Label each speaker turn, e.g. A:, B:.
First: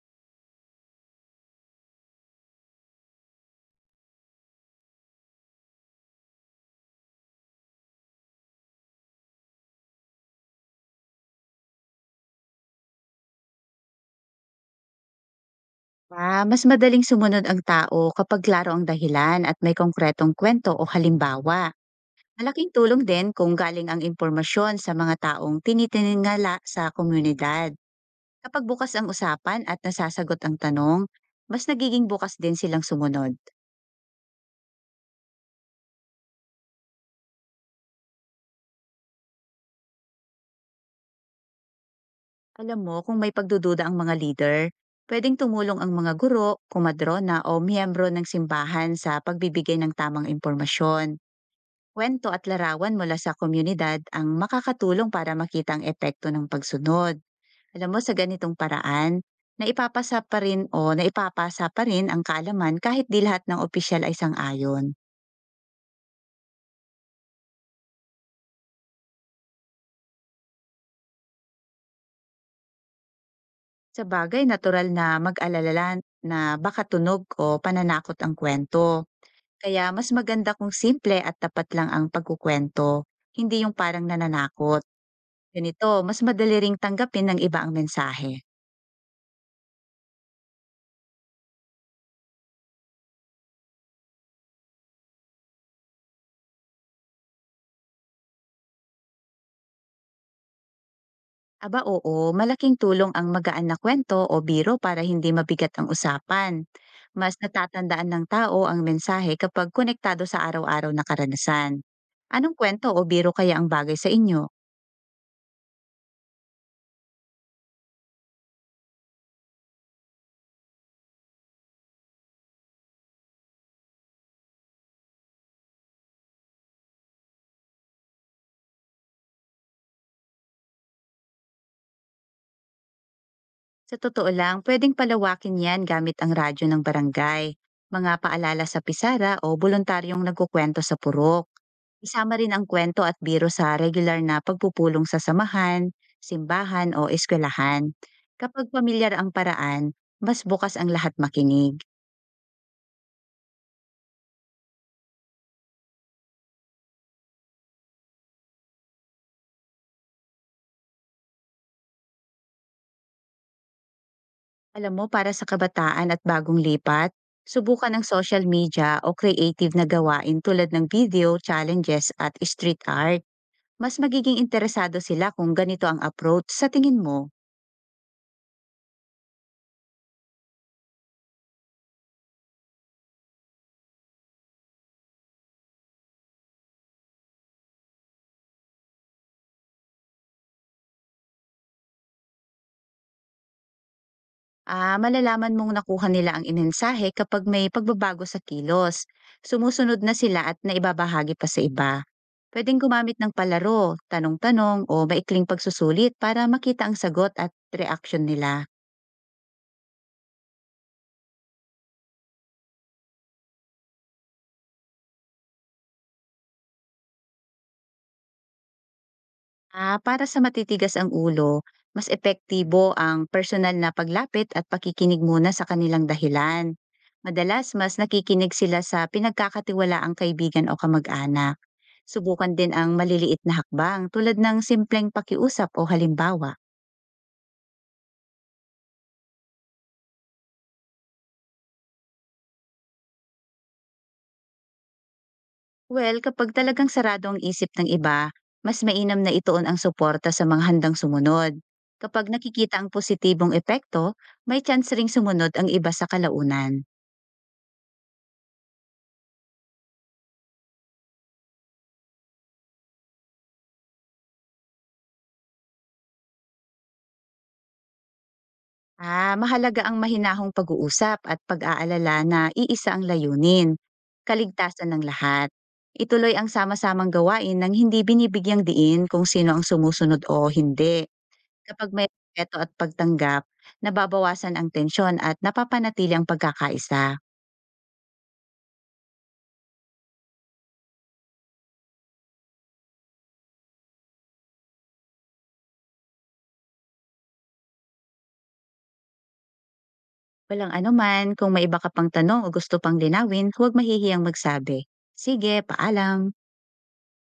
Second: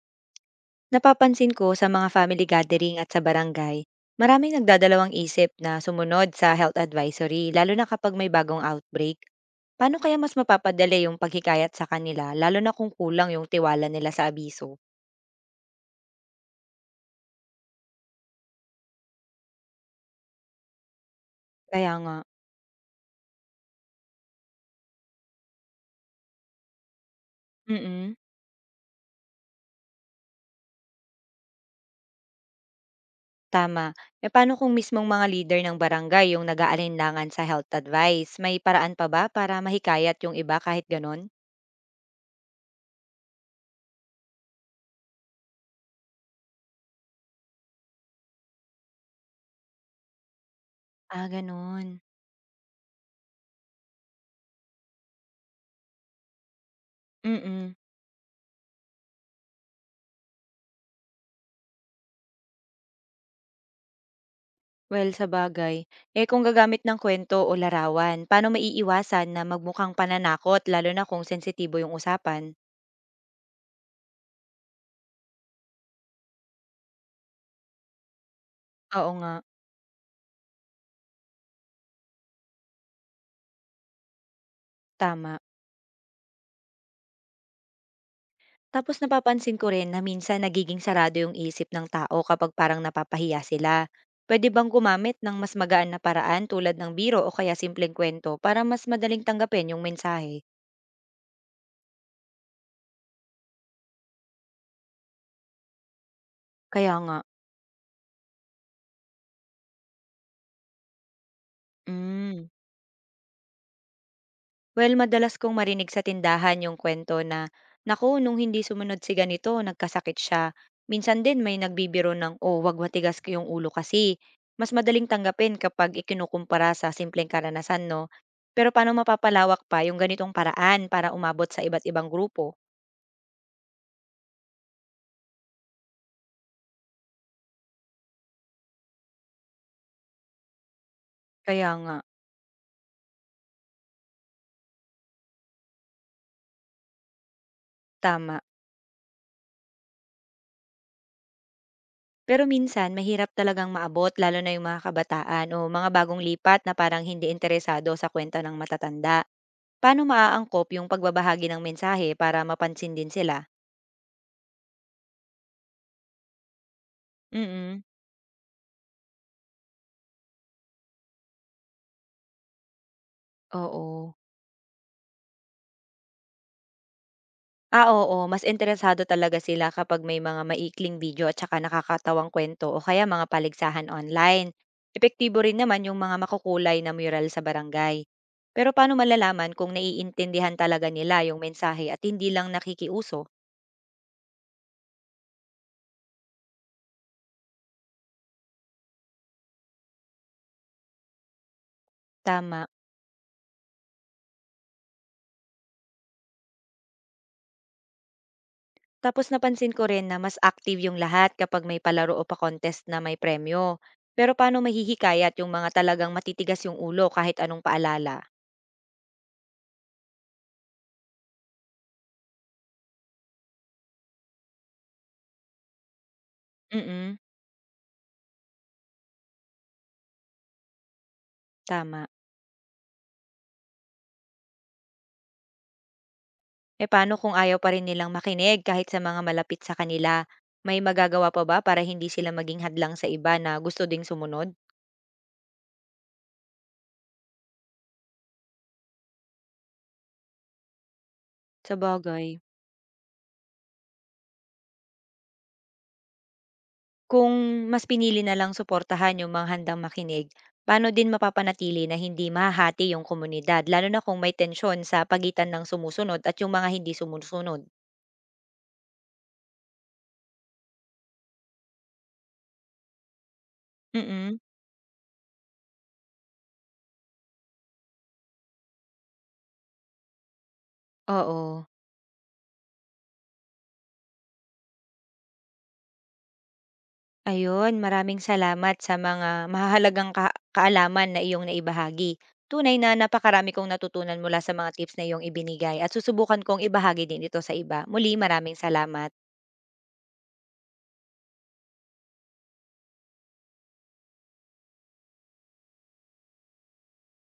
A: Napapansin ko sa mga family gathering at sa barangay, maraming nagdadalawang isip na sumunod sa health advisory, lalo na kapag may bagong outbreak. Paano kaya mas mapapadali yung paghikayat sa kanila, lalo na kung kulang yung tiwala nila sa abiso?
B: Mas madaling sumunod ang tao kapag klaro ang dahilan at may konkretong kwento o halimbawa.
A: Kaya nga.
B: Malaking tulong din kung galing ang impormasyon sa mga taong tinitingala sa komunidad.
A: mm
B: Kapag bukas ang usapan at nasasagot ang tanong, mas nagiging bukas din silang sumunod.
A: Tama. E paano kung mismong mga leader ng barangay yung nag-aalinlangan sa health advice? May paraan pa ba para mahikayat yung iba kahit ganon?
B: Alam mo, kung may pagdududa ang mga leader, pwedeng tumulong ang mga guro, kumadrona o miyembro ng simbahan sa pagbibigay ng tamang impormasyon.
A: Ah, ganon.
B: Kwento at larawan mula sa komunidad ang makakatulong para makita ang epekto ng pagsunod.
A: mm
B: Alam mo, sa ganitong paraan, naipapasa pa rin ang kaalaman kahit di lahat ng opisyal ay sang-ayon.
A: Well, sa bagay, eh kung gagamit ng kwento o larawan, paano maiiwasan na magmukhang pananakot lalo na kung sensitibo yung usapan?
B: Sa bagay, natural na mag-alala na baka tunog o pananakot ang kwento.
A: Oo nga.
B: Kaya mas maganda kung simple at tapat lang ang pagkukwento, hindi yung parang nananakot.
A: Tama.
B: Ganito, mas madali ring tanggapin ng iba ang mensahe.
A: Tapos napapansin ko rin na minsan nagiging sarado yung isip ng tao kapag parang napapahiya sila. Pwede bang gumamit ng mas magaan na paraan tulad ng biro o kaya simpleng kwento para mas madaling tanggapin yung mensahe?
B: Aba oo, malaking tulong ang magaan na kwento o biro para hindi mabigat ang usapan.
A: Kaya nga.
B: Mas natatandaan ng tao ang mensahe kapag konektado sa araw-araw na karanasan.
A: Mm.
B: Anong kwento o biro kaya ang bagay sa inyo?
A: Well, madalas kong marinig sa tindahan yung kwento na, naku, nung hindi sumunod si ganito, nagkasakit siya. Minsan din may nagbibiro ng, oh, wag matigas ko yung ulo kasi. Mas madaling tanggapin kapag ikinukumpara sa simpleng karanasan, no? Pero paano mapapalawak pa yung ganitong paraan para umabot sa iba't ibang grupo?
B: Sa totoo lang, pwedeng palawakin yan gamit ang radyo ng barangay, mga paalala sa pisara o voluntaryong nagkukwento sa purok.
A: Kaya nga.
B: Isama rin ang kwento at biro sa regular na pagpupulong sa samahan, simbahan o eskwelahan.
A: Tama.
B: Kapag pamilyar ang paraan, mas bukas ang lahat makinig.
A: Pero minsan, mahirap talagang maabot, lalo na yung mga kabataan o mga bagong lipat na parang hindi interesado sa kwento ng matatanda. Paano maaangkop yung pagbabahagi ng mensahe para mapansin din sila?
B: Alam mo, para sa kabataan at bagong lipat,
A: Mm.
B: subukan ang social media o creative na gawain tulad ng video, challenges at street art. Mas
A: Oo.
B: magiging interesado sila kung ganito ang approach, sa tingin mo?
A: Ah, oo, mas interesado talaga sila kapag may mga maikling video at saka nakakatawang kwento o kaya mga paligsahan online. Epektibo rin naman yung mga makukulay na mural sa barangay. Pero paano malalaman kung naiintindihan talaga nila yung mensahe at hindi lang nakikiuso?
B: Malalaman mong nakuha nila ang inensahe kapag may pagbabago sa kilos. Sumusunod na sila at naibabahagi pa sa iba.
A: Tama.
B: Pwedeng gumamit ng palaro, tanong-tanong o maikling pagsusulit para makita ang sagot at reaksyon nila.
A: Tapos napansin ko rin na mas active yung lahat kapag may palaro o pa-contest na may premyo. Pero paano mahihikayat yung mga talagang matitigas yung ulo kahit anong paalala?
B: Para sa matitigas ang ulo, mas epektibo ang personal na paglapit at pakikinig muna sa kanilang dahilan.
A: Mm
B: Madalas mas nakikinig sila sa pinagkakatiwalaang kaibigan o kamag-anak.
A: Tama.
B: Subukan din ang maliliit na hakbang tulad ng simpleng pakiusap o halimbawa.
A: E paano kung ayaw pa rin nilang makinig kahit sa mga malapit sa kanila? May magagawa pa ba para hindi sila maging hadlang sa iba na gusto ding sumunod?
B: Well, kapag talagang sarado ang isip ng iba, mas mainam na ituon ang suporta sa mga handang sumunod.
A: Sa
B: Kapag
A: bagay.
B: nakikita ang positibong epekto, may chance ring sumunod ang iba sa kalaunan.
A: Kung mas pinili na lang suportahan yung mga handang makinig, paano din mapapanatili na hindi mahahati yung komunidad lalo na kung may tensyon sa pagitan ng sumusunod at yung mga hindi sumusunod?
B: Mahalaga ang mahinahong pag-uusap at pag-aalala na iisa ang layunin,
A: Mm,
B: kaligtasan ng lahat. Ituloy ang sama-samang gawain ng hindi binibigyang diin kung sino ang sumusunod o hindi.
A: oo.
B: Kapag may respeto at pagtanggap, nababawasan ang tensyon at napapanatili ang pagkakaisa.
A: Ayun, maraming salamat sa mga mahahalagang ka kaalaman na iyong naibahagi. Tunay na napakarami kong natutunan mula sa mga tips na iyong ibinigay at susubukan kong ibahagi din ito sa iba. Muli, maraming salamat.
B: Walang anuman, kung may iba ka pang tanong o gusto pang linawin, huwag mahihiyang magsabi. Sige, paalam.